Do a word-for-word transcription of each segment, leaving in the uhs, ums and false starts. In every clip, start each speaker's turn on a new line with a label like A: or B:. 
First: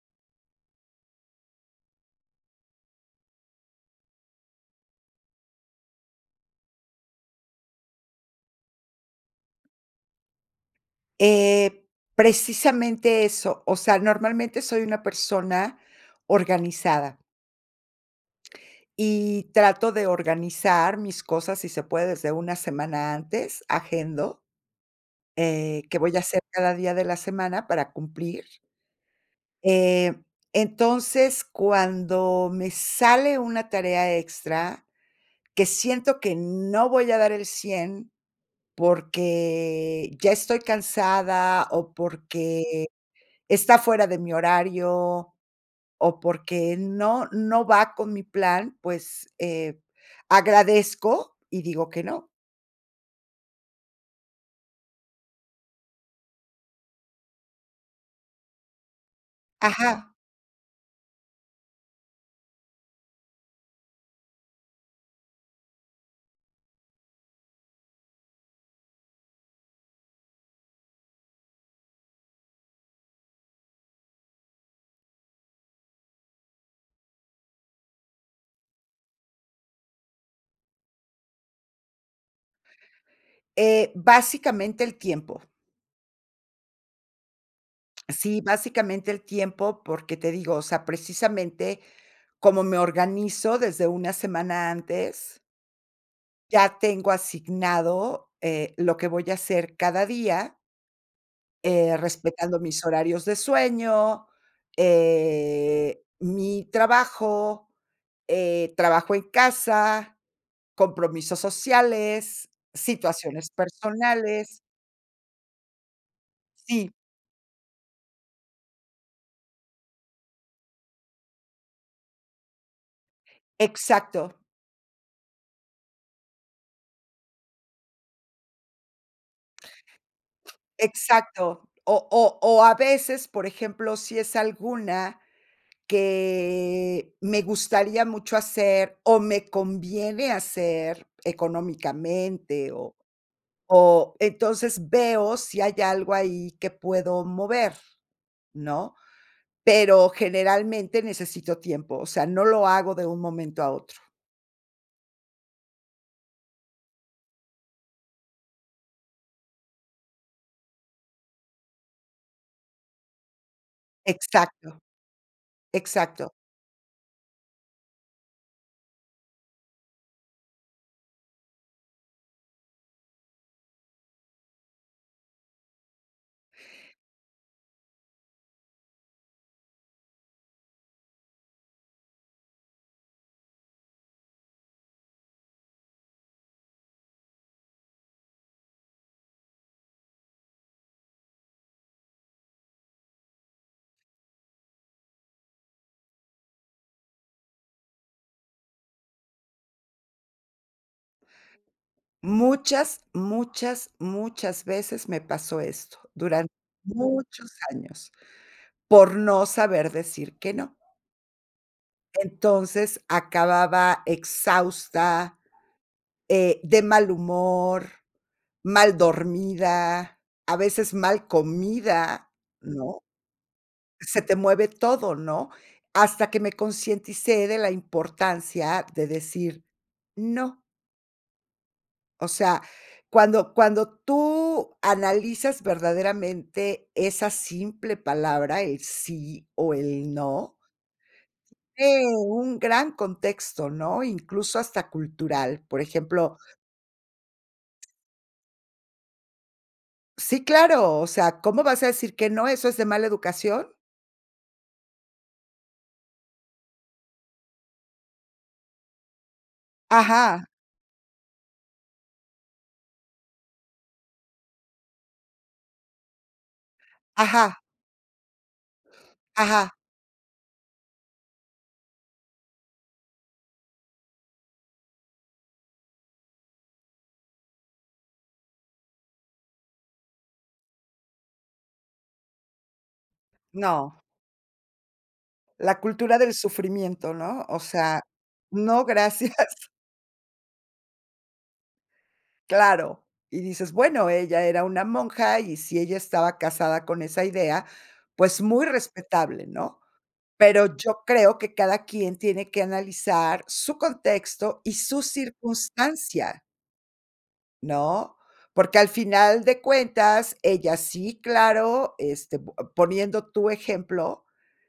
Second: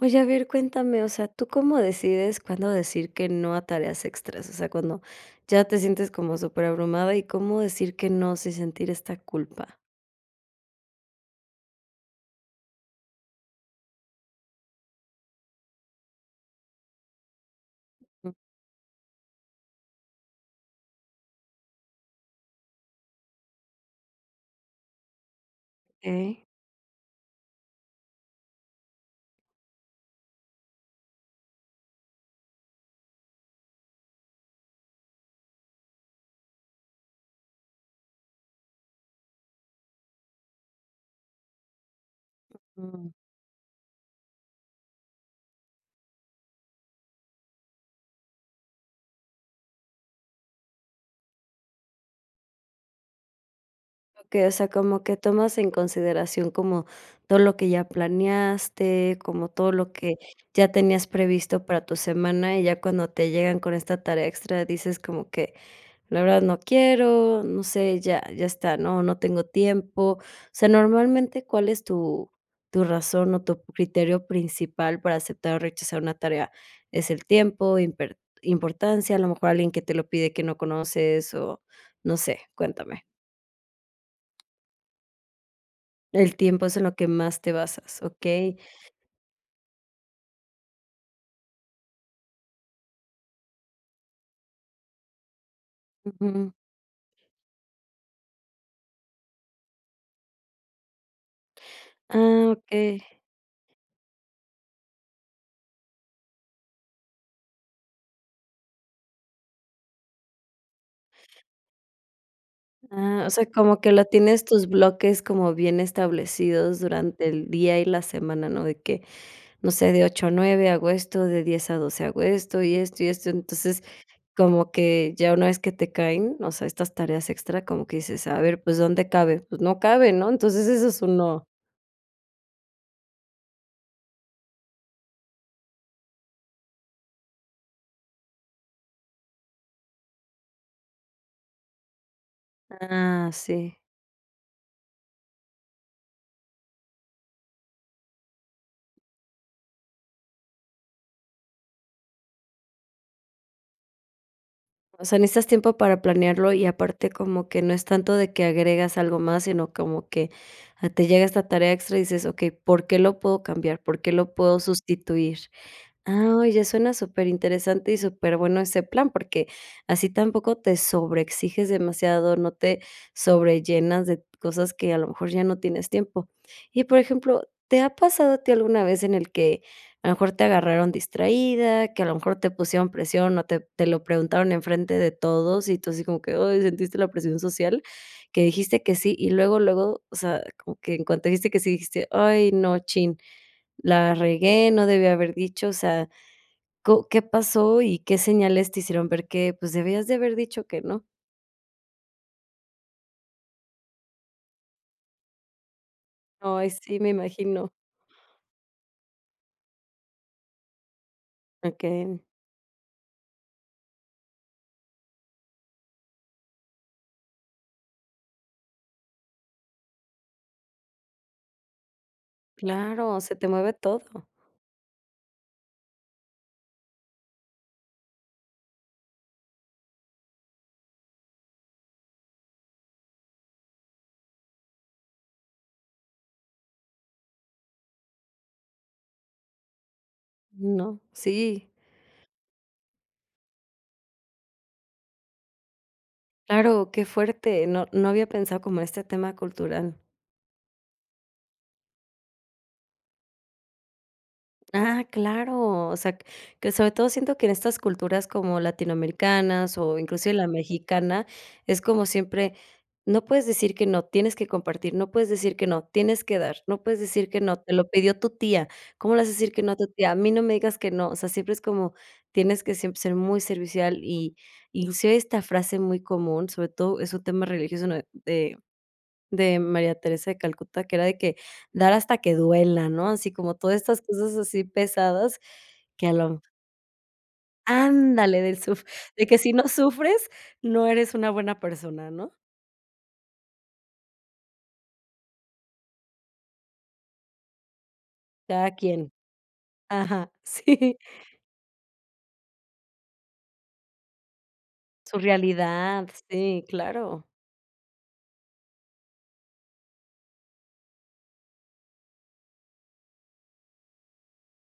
A: Oye, a ver, cuéntame, o sea, ¿tú cómo decides cuándo decir que no a tareas extras? O sea, cuando ya te sientes como superabrumada, ¿y cómo decir que no sin sentir esta culpa?
B: Eh, precisamente eso, o sea, normalmente soy una persona organizada. Y trato de organizar mis cosas, si se puede, desde una semana antes, agendo, eh, qué voy a hacer
A: Okey.
B: cada día de la semana para cumplir. Eh, entonces, cuando me sale una tarea extra, que siento que no voy a dar el cien porque ya estoy cansada o porque
A: Uju.
B: está fuera de mi horario o porque no no va con mi plan, pues, eh, agradezco y digo que no.
A: Okey, o sea, como que tomas en consideración como todo lo que ya planeaste, como todo lo
B: Ajá.
A: que ya tenías previsto para tu semana, y ya cuando te llegan con esta tarea extra, dices como que: "La verdad, no quiero, no sé, ya ya está, ¿no?, no tengo tiempo". O sea, normalmente, ¿cuál es tu tu razón o tu p criterio principal para aceptar o rechazar una tarea? ¿Es el tiempo, imper importancia, a lo mejor alguien que te lo pide que no conoces?, o no sé. Cuéntame.
B: Eh, básicamente el tiempo.
A: El tiempo es en lo que más te basas,
B: Sí,
A: okey.
B: básicamente el tiempo, porque te digo, o sea, precisamente, como me organizo desde una semana antes
A: Ujú.
B: ya tengo asignado, eh, lo que voy a hacer cada día eh,
A: Ah,
B: respetando mis
A: okey.
B: horarios de sueño, eh, mi trabajo, eh, trabajo en casa, compromisos sociales,
A: Ah, o sea,
B: situaciones
A: como que lo tienes
B: personales.
A: tus bloques como bien establecidos
B: Sí.
A: durante el día y la semana, ¿no?, de que, no sé, de ocho a nueve hago esto, de diez a doce hago esto, y esto, y esto, entonces,
B: Exacto.
A: como que ya una vez que te caen, o sea, estas tareas extra, como que dices: "A ver, pues, ¿dónde cabe?", pues no cabe, ¿no?, entonces, eso es un no.
B: Exacto, o o o, a veces, por ejemplo, si es alguna que me gustaría mucho hacer o me conviene hacer económicamente o
A: Ah, sí.
B: o entonces veo si hay algo ahí que puedo mover, ¿no?, pero, generalmente, necesito tiempo, o sea, no lo hago de un momento a otro.
A: O sea, necesitas tiempo para planearlo y, aparte, como que no es tanto de que agregas algo más, sino como que ah, te llega esta tarea extra y dices: "Okey, ¿por qué lo puedo cambiar? ¿Por qué lo puedo
B: Exacto,
A: sustituir?".
B: exacto.
A: Ah, ya suena superinteresante y superbueno ese plan, porque así tampoco te sobreexiges demasiado, no te sobrellenas de cosas que a lo mejor ya no tienes tiempo. Y, por ejemplo, ¿te ha pasado a ti alguna vez en el que a lo mejor te agarraron distraída, que a lo mejor te pusieron presión o te te lo preguntaron enfrente de todos? Y tú así como que, ay, ¿sentiste la presión social? Que dijiste que sí. Y luego luego, o sea, como que en cuanto dijiste que sí dijiste: "Ay no chin, la regué, no debí haber dicho". O sea, ¿co qué pasó y qué señales te hicieron ver que, pues, debías de haber dicho que no?
B: Muchas, muchas, muchas veces me pasó esto, durante
A: Ay, sí, me
B: muchos
A: imagino.
B: años, por no saber decir que no.
A: Okey.
B: Entonces, acababa exhausta, eh, de mal humor, mal dormida, a veces mal comida, ¿no?
A: Claro, se te mueve
B: Se
A: todo.
B: te mueve todo, ¿no? Hasta que me concienticé de la importancia de decir, no. O sea, cuando cuando tú analizas verdaderamente esa simple palabra, el sí o el no
A: No, si.
B: tiene un gran contexto, ¿no? Incluso hasta cultural, por ejemplo
A: Claro, qué fuerte. No no había pensado como este tema cultural.
B: Sí, claro. O sea, ¿cómo vas a decir que no? Eso es de mala educación.
A: Ah, claro, o sea, q que sobre todo siento que en estas culturas como latinoamericanas o inclusive la
B: Ajá.
A: mexicana, es como siempre: "No puedes decir que no, tienes que compartir, no puedes decir que no, tienes que dar, no puedes decir que no,
B: Ajá.
A: te lo pidió tu tía. ¿Cómo le vas a decir que no
B: Ajá.
A: a tu tía? A mí no me digas que no". O sea, siempre es como tienes que siempre ser muy servicial y inclusive esta frase muy común, sobre todo, es un tema religioso na de de María Teresa de Calcuta, que era de que dar hasta que duela, ¿no? Así como todas
B: No.
A: estas cosas así pesadas,
B: La
A: que a
B: cultura
A: lo
B: del
A: m
B: sufrimiento, ¿no? O sea,
A: Ándale del suf
B: no,
A: de
B: gracias.
A: que si no sufres, no eres una buena persona, ¿no?
B: Claro, y dices: "Bueno, ella era una monja y si ella estaba casada con esa idea, pues muy
A: Cada quien.
B: respetable, ¿no?"
A: Ajá,
B: Pero
A: sí.
B: yo creo que cada quien tiene que analizar su contexto y su
A: Su realidad,
B: circunstancia.
A: sí, claro.
B: ¿No? Porque al final de cuentas ella sí, claro, este, po poniendo tu ejemplo,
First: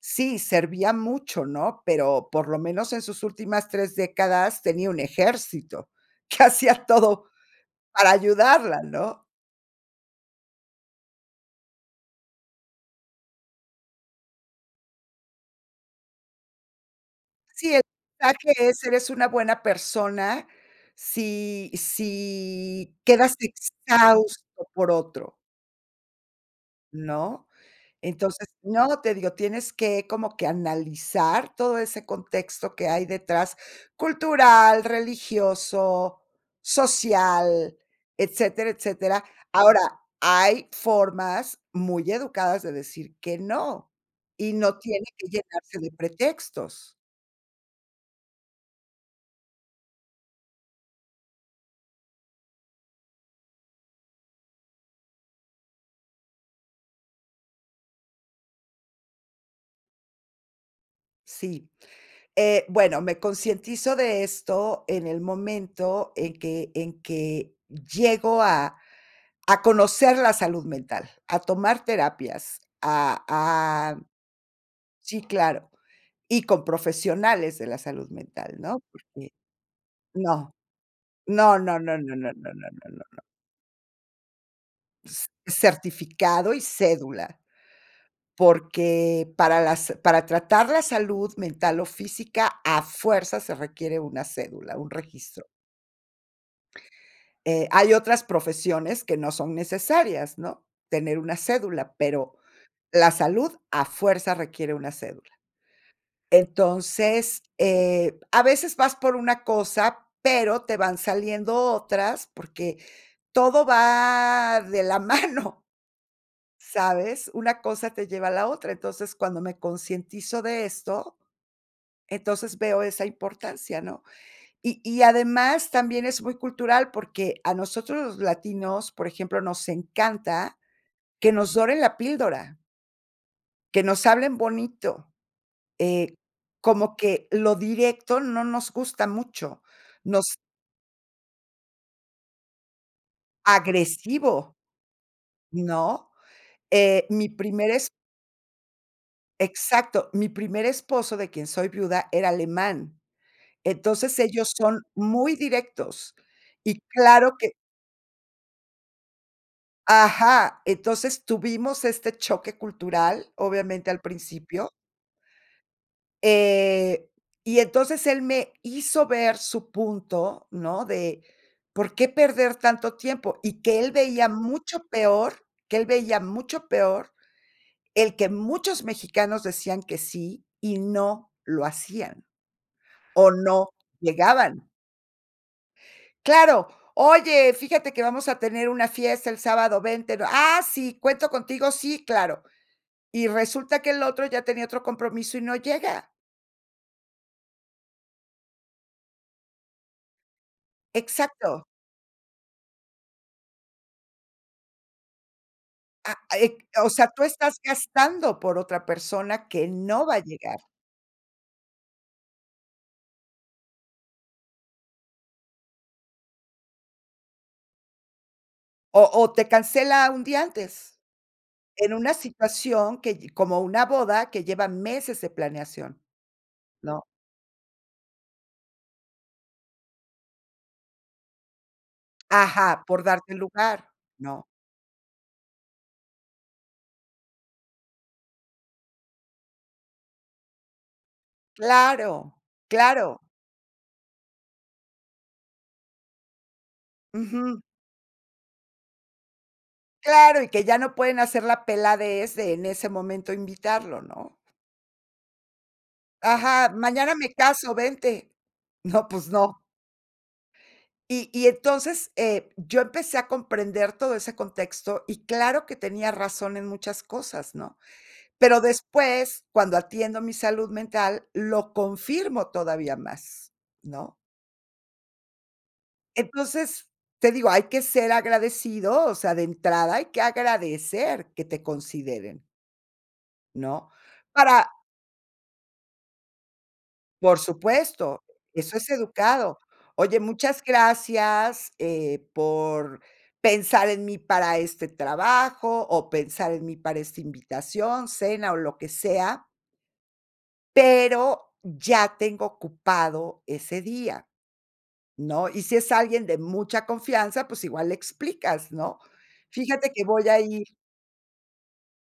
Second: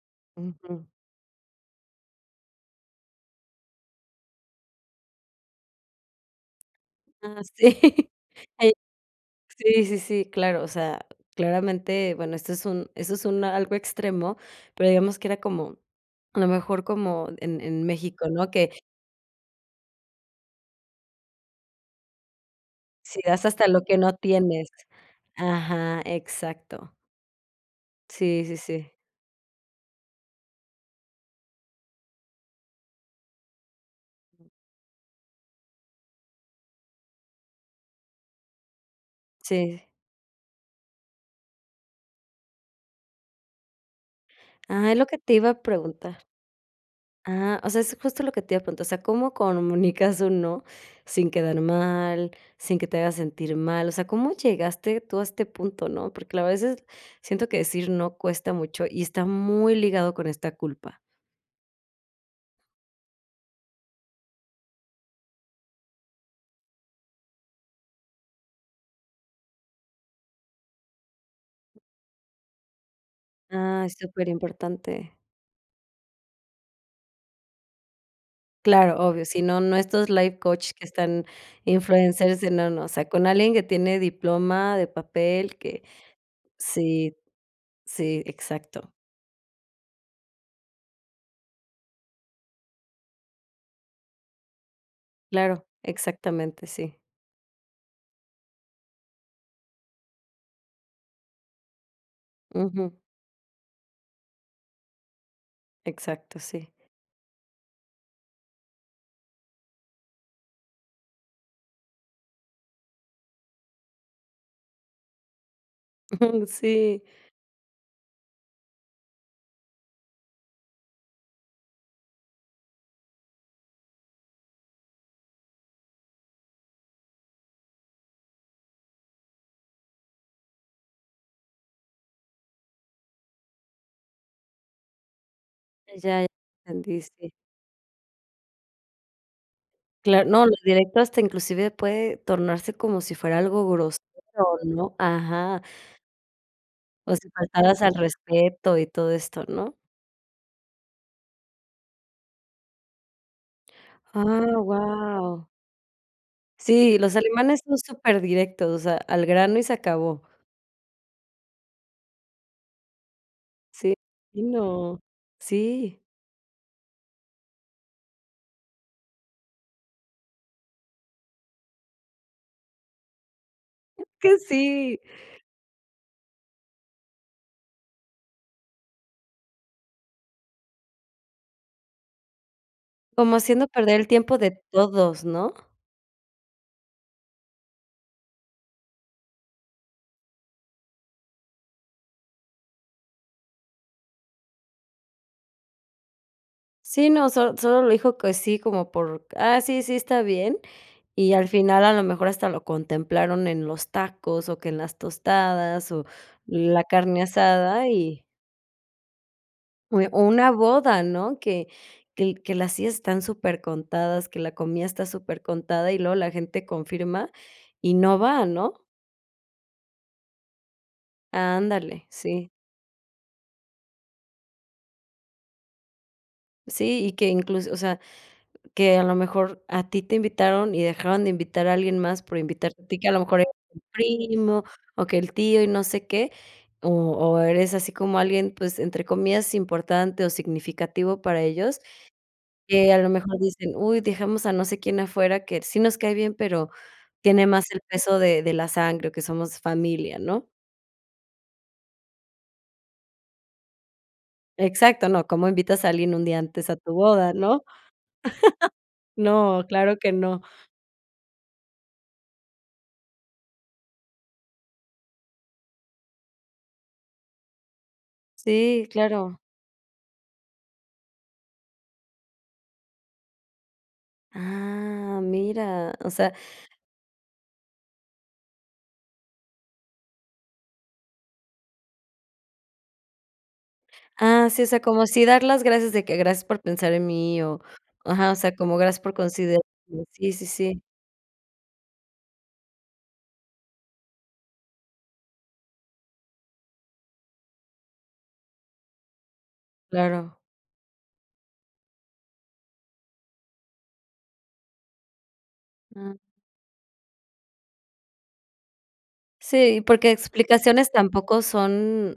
B: sí,
A: Ujú.
B: servía mucho, ¿no? Pero, por lo menos, en sus últimas tres décadas tenía un ejército que hacía todo
A: Ah, sí.
B: para
A: Hay
B: ayudarla, ¿no?
A: sí, sí, sí, claro, o sea, claramente Bueno, esto es un eso es un algo extremo, ¿no? pero digamos que era como, a lo mejor como en
B: Sí, el
A: en México, ¿no?
B: mensaje
A: Que
B: es: "Eres una buena persona, si si
A: Sí,
B: quedas
A: das hasta lo que no tienes.
B: exhausto por otro".
A: Ajá, exacto.
B: ¿No?
A: Sí,
B: Entonces,
A: sí, sí.
B: no, te digo, tienes que, como que analizar todo ese contexto que hay detrás, cultural, religioso, social, etcétera, etcétera. Ahora,
A: Sí.
B: hay formas muy educadas de decir que no, y no
A: Ajá, es
B: tiene
A: lo que
B: que
A: te iba a
B: llenarse de
A: preguntar.
B: pretextos.
A: Ah, o sea, es justo lo que te iba a preguntar, o sea, ¿cómo conmunicas un no, sin quedar mal, sin que te haga sentir mal, o sea, cómo llegaste tú a este punto, ¿no? Porque, a veces, siento que decir no cuesta mucho y está muy ligado con esta culpa.
B: Sí, eh, bueno, me concientizo de esto en el momento en que en que llego a a conocer la salud mental, a tomar terapias, a
A: Ah, es
B: a
A: superimportante.
B: Sí, claro. Y con profesionales de la salud mental, ¿no?
A: Claro, obvio,
B: Porque,
A: sí, no, no. Estos life
B: no.
A: coch que están
B: No, no, no, no, no, no,
A: Influencers, sí,
B: no,
A: no, no. O
B: no, no,
A: sea,
B: no.
A: con alguien que tiene diploma de
B: S
A: papel, que
B: certificado y
A: Sí,
B: cédula.
A: sí, exacto.
B: Porque para las para tratar la salud mental o física a fuerza se requiere una cédula, un registro.
A: Claro. Exactamente. Sí.
B: Eh, hay otras profesiones que no son necesarias, ¿no?, tener una cédula, pero
A: Ujú.
B: la salud a fuerza requiere una cédula.
A: Exacto, sí.
B: Entonces, eh, a veces vas por una cosa, pero te van saliendo otras, porque todo va de la mano.
A: Ujú, sí.
B: ¿Sabes? Una cosa te lleva a la otra. Entonces, cuando me concientizo de esto, entonces veo esa importancia, ¿no? Y y además también es muy cultural, porque a nosotros los latinos, por ejemplo, nos encanta que nos doren la píldora. Que nos hablen bonito, eh,
A: Ya,
B: como
A: entendí,
B: que
A: sí.
B: lo directo no nos gusta mucho,
A: Claro,
B: nos
A: no, lo directo, hasta inclusive puede tornarse como si fuera algo grosero
B: Agresivo,
A: ¿no? Ajá.
B: ¿no?, eh,
A: O
B: mi
A: si
B: primer
A: faltaras
B: es
A: al respeto y todo esto, ¿no?
B: Exacto, mi primer esposo, de quien soy viuda, era alemán. Entonces, ellos
A: Ah,
B: son muy
A: wao.
B: directos, y
A: Sí, los
B: claro que
A: alemanes son superdirectos, o sea, al grano y se acabó.
B: Ajá, entonces tuvimos este choque cultural, obviamente,
A: Sí,
B: al principio
A: no. Sí.
B: eh, y entonces él me hizo ver su punto, ¿no? De ¿por qué perder tanto tiempo? Y que él
A: Es
B: veía
A: que
B: mucho
A: sí.
B: peor que él veía mucho peor el que muchos mexicanos decían que sí y no lo hacían, o
A: Como haciendo
B: no
A: perder el tiempo de
B: llegaban.
A: todos, ¿no?
B: Claro. "Oye, fíjate que vamos a tener una fiesta el sábado, vente", ¿no? "Ah, sí, ¿cuento contigo?". "Sí, claro". Y resulta que el otro ya tenía otro compromiso y no llega.
A: Sí, no, solo solo lo dijo que sí, como por: "Ah, sí, sí, está bien", y al
B: Exacto.
A: final a lo mejor hasta lo contemplaron en los tacos o que en las tostadas o
B: Ah eh,
A: la
B: o sea,
A: carne
B: tú estás
A: asada y
B: gastando por otra persona que no va a
A: o una
B: llegar.
A: boda, ¿no?, que que que las sillas están supercontadas, que la comida está supercontada, y luego la gente confirma y no va, ¿no?
B: O o te cancela un día antes, en
A: Ándale,
B: una
A: sí.
B: situación que lle como una boda que lleva meses de planeación,
A: Sí,
B: ¿no?
A: y que incluso, o sea, que a lo mejor a ti te invitaron y dejaron de invitar a alguien más por invitarte
B: Ajá,
A: a ti
B: por
A: que a lo
B: darte
A: mejor el
B: lugar, ¿no?
A: primo o que el tío y no sé qué, o o eres así como alguien, pues entre comillas "importante o significativo", para ellos,
B: Claro,
A: que a lo
B: claro.
A: mejor dicen: "Uy, dejamos a no sé quién afuera, que sí nos cae bien, pero tiene
B: Ujú.
A: más el peso de de la sangre, o que somos familia",
B: Claro,
A: ¿no?
B: y que ya no pueden hacer la peladez de ese en ese momento invitarlo, ¿no?
A: Exacto, no, ¿cómo invitas a alguien un día antes
B: Ajá,
A: a tu
B: "Mañana
A: boda,
B: me
A: no?
B: caso, vente", no, pues no.
A: No, claro que no.
B: Y y entonces, eh, yo empecé a comprender todo ese contexto, y claro que tenía razón en muchas cosas, ¿no?, pero
A: Sí, claro.
B: después, cuando atiendo mi salud mental, lo confirmo todavía más, ¿no?
A: Ah, mira, o sea.
B: Entonces, te digo, hay que ser agradecido, o sea, de entrada hay que agradecer que te consideren. ¿No?,
A: Ah, sí, o
B: para.
A: sea, como sí dar las gracias de que: "Gracias por pensar en
B: Por
A: mí", o
B: supuesto,
A: ajá, o sea, como:
B: eso es
A: "Gracias por
B: educado,
A: considerarme",
B: "Oye,
A: sí, sí,
B: muchas
A: sí.
B: gracias, eh, por pensar en mí para este trabajo, o pensar en mí para esta invitación, cena, o lo que sea"
A: Claro.
B: "pero, ya tengo ocupado ese día", ¿no?, y si es
A: Mm.
B: alguien de mucha confianza, pues igual le explicas, ¿no?,
A: Sí,
B: "Fíjate que
A: porque
B: voy a ir".
A: explicaciones tampoco son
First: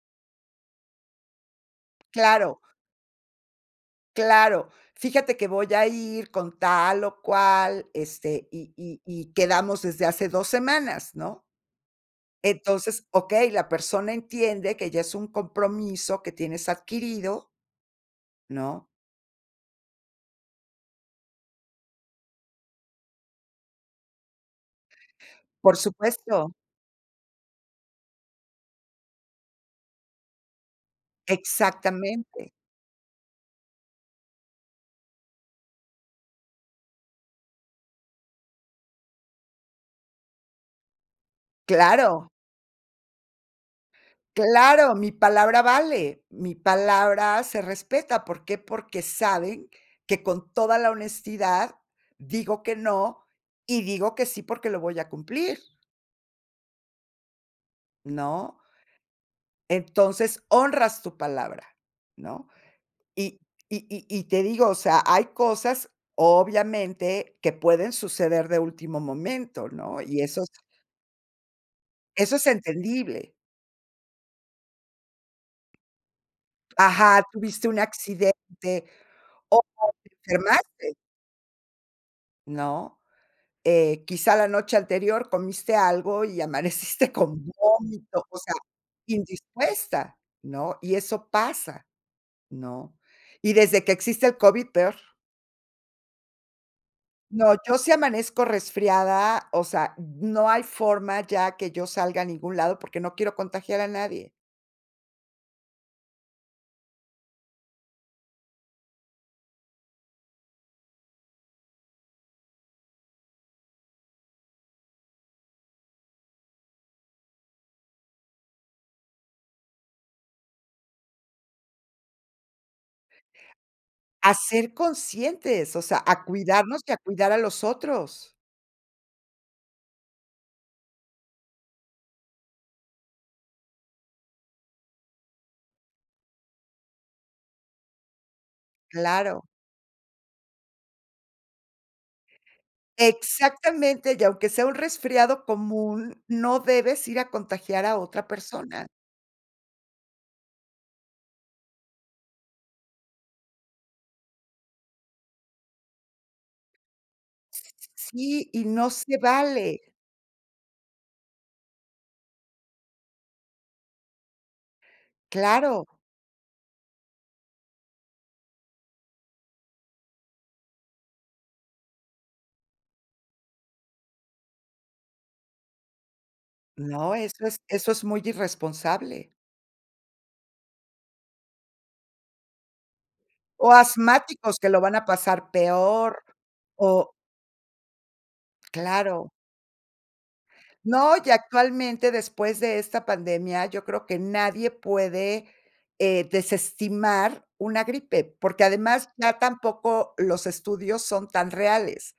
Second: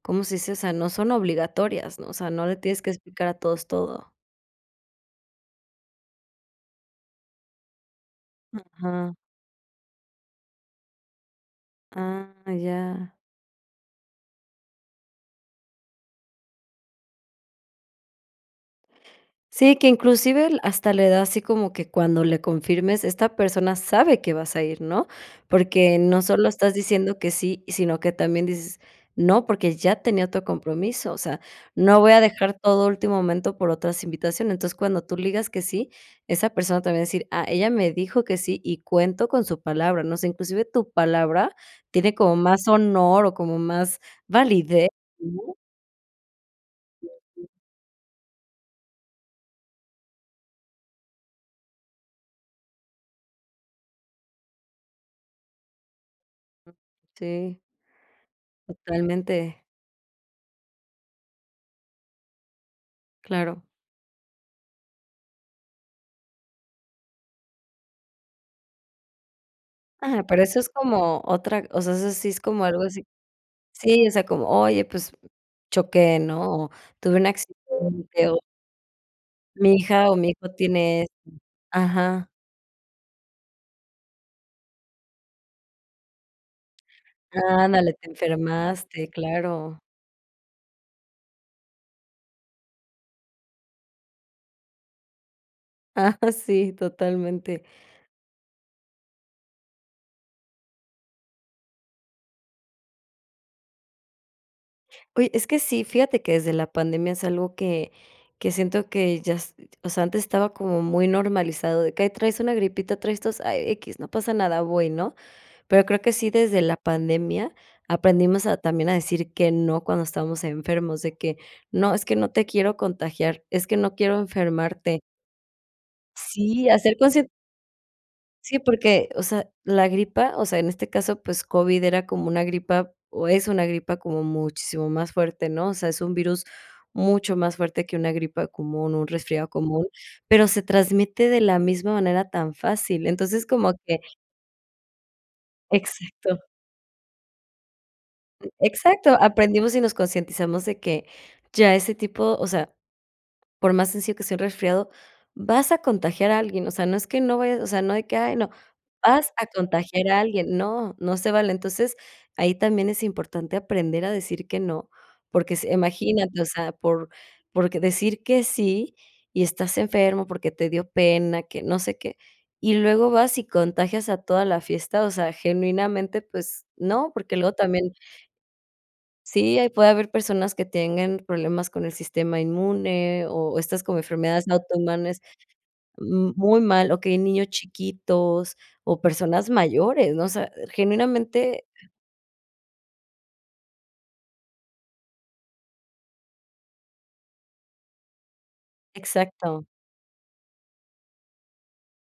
A: cómo se dice, o sea, no son obligatorias, ¿no?, o sea, no le
B: Claro.
A: tienes que explicar a todos todo.
B: Claro, "Fíjate que voy a ir con tal o cual, este, y y
A: Ajá.
B: y quedamos desde hace dos semanas", ¿no?
A: Ah,
B: Entonces,
A: ya.
B: okey, la persona entiende que ya es un compromiso que tienes adquirido. ¿No?
A: Sí, que inclusive, l hasta le da así como que cuando le confirmes, esta persona sabe que vas a ir, ¿no?,
B: Por
A: porque no solo
B: supuesto.
A: estás diciendo que sí, sino que también dices: "No, porque ya tenía otro compromiso", o sea, no voy a
B: Exactamente.
A: dejar todo a último momento por otras invitaciones, entonces, cuando tú le digas que sí, esa persona te va a decir: "Ah, ella me dijo que sí y cuento con su palabra", no sé, inclusive tu palabra tiene
B: ¡Claro!
A: como más honor o como más valide
B: ¡Claro!, mi
A: [unintelligible]
B: palabra vale, mi palabra
A: [unintelligible]
B: se respeta, ¿por qué?, porque saben que con toda la honestidad digo que no y digo que sí, porque lo voy a cumplir.
A: Mm, sí.
B: ¿No?
A: Totalmente.
B: Entonces, honras tu palabra, ¿no?, y
A: Claro.
B: y y y te digo, o sea, hay cosas obviamente que pueden suceder de último momento, ¿no?, y
A: Ah, pero
B: esos
A: eso es como otra, o sea, eso sí
B: eso
A: es
B: es
A: como algo así
B: entendible.
A: sí, o sea, como oye, pues, choqué, ¿no?, o tuve
B: Ajá,
A: un
B: tuviste un
A: accidente o
B: accidente o
A: mi hija
B: te
A: o mi hijo
B: enfermaste
A: tiene esto, ajá.
B: ¿No?, eh, quizá la noche anterior comiste algo y amaneciste con
A: Ándale, te
B: vómito, o sea,
A: enfermaste, claro.
B: indispuesta, ¿no?, y eso pasa, ¿no?, y desde que existe el COVID peor.
A: Ah, sí,
B: No,
A: totalmente.
B: yo si amanezco resfriada, o sea, no hay forma ya que yo salga a ningún lado, porque no quiero contagiar a nadie.
A: Oye, es que sí, fíjate que desde la pandemia es algo que que siento que ya es, o sea, antes estaba como muy normalizado, de que: "Ay, traes una gripita, traes tos, ay, equis, no pasa nada, voy", ¿no?, pero creo que sí, desde la pandemia aprendimos a también a decir que no cuando estamos enfermos, de que no, es que no te quiero contagiar, es que no quiero
B: A ser
A: enfermarte.
B: conscientes, o sea, a
A: Sí, a
B: cuidarnos y a
A: ser conscien
B: cuidar a los otros.
A: sí, porque, o sea, la gripa, o sea, en este caso, pues COVID era como una gripa, o es una gripa como muchísimo más fuerte, ¿no?, o sea, es un virus mucho más fuerte que una gripa común, un
B: Claro.
A: resfriado común, pero se transmite de la misma manera tan fácil, entonces, como que
B: Exactamente, y aunque sea un resfriado común,
A: Exacto.
B: no debes ir a contagiar a otra persona.
A: Exacto, aprendimos y nos concientizamos de que, ya ese tipo, o sea, por más sencillo que sea un resfriado, vas a contagiar a alguien, o sea, no es que no vayas, o sea, no hay que, ay,
B: Sí,
A: no,
B: y no se
A: vas a
B: vale.
A: contagiar a alguien, no, no se vale, entonces, ahí también es importante aprender a decir que no, porque si,
B: Claro.
A: imagínate, o sea, por porque decir que sí, y estás enfermo, porque te dio pena, que no sé qué, y luego vas y contagias a toda la fiesta, o sea, genuinamente, pues no,
B: No,
A: porque
B: eso
A: luego
B: es
A: también
B: eso es muy irresponsable.
A: sí, ahí puede haber personas que tengan problemas con el sistema inmune, o
B: O
A: estas como enfermedades, no,
B: asmáticos que lo van a
A: autoinmunes,
B: pasar peor
A: mm, muy mal, o que
B: o
A: hay niños chiquitos, o
B: Claro.
A: personas mayores, ¿no?, o sea,
B: No, y que
A: genuinamente
B: actualmente después de esta pandemia, yo creo que nadie puede, eh, desestimar una gripe, porque además ya
A: Exacto.
B: tampoco los estudios son tan reales,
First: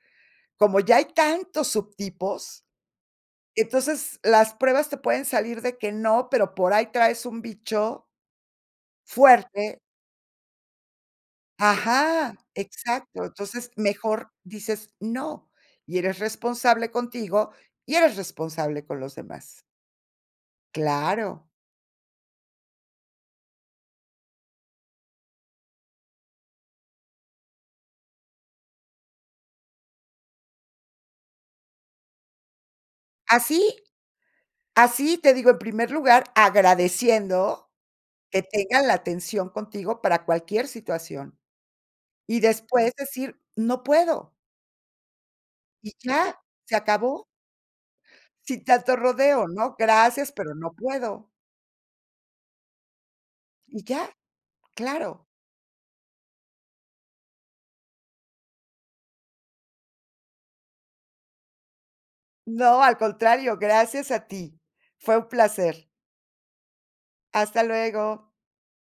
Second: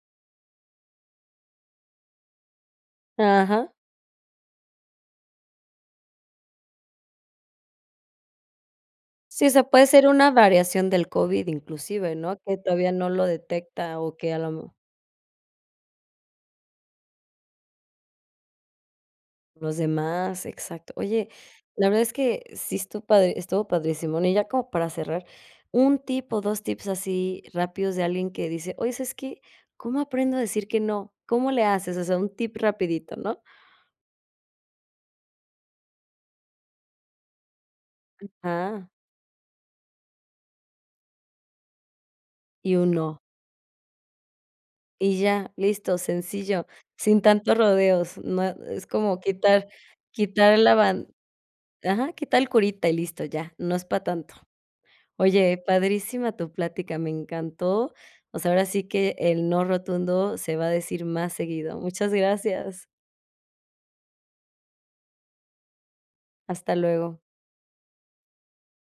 B: como ya hay tantos subtipos,
A: Ajá.
B: entonces las pruebas te pueden salir de que no, pero por ahí traes un bicho
A: Sí, o sea,
B: fuerte.
A: puede ser una variación del COVID inclusive,
B: Ajá,
A: ¿no?, que todavía no
B: exacto,
A: lo
B: entonces,
A: detecta, o
B: mejor
A: que a lo
B: dices no, y eres responsable contigo y eres responsable con los demás.
A: Los demás, exacto, oye,
B: Claro.
A: la verdad es que sí estuvo padri estuvo padrísimo, y ya como para cerrar, un tip, o dos tips así rápidos de alguien que dice: "Oye, ¿sabes qué?, ¿cómo aprendo a decir que no?", ¿cómo le haces?, o sea, un tip rapidito, ¿no?
B: Así, así, te digo, en primer lugar, agradeciendo, que tengan
A: Ajá.
B: la atención contigo para cualquier situación, y
A: Y un
B: después
A: no.
B: decir, no puedo.
A: Y ya,
B: Y
A: listo,
B: ya,
A: sencillo,
B: se
A: sin
B: acabó
A: tantos rodeos, no,
B: sin
A: es
B: tanto
A: como
B: rodeo,
A: quitar
B: ¿no?, gracias, pero
A: quitar
B: no
A: la ban
B: puedo.
A: ajá, quitar el curita y listo, ya, no
B: Y
A: es para
B: ya,
A: tanto,
B: claro.
A: oye, padrísima tu plática, me encantó, o sea, ahora sí que el no rotundo se va a decir más seguido, muchas
B: No,
A: gracias.
B: al contrario, gracias a ti, fue un placer.
A: Hasta luego.
B: Hasta luego.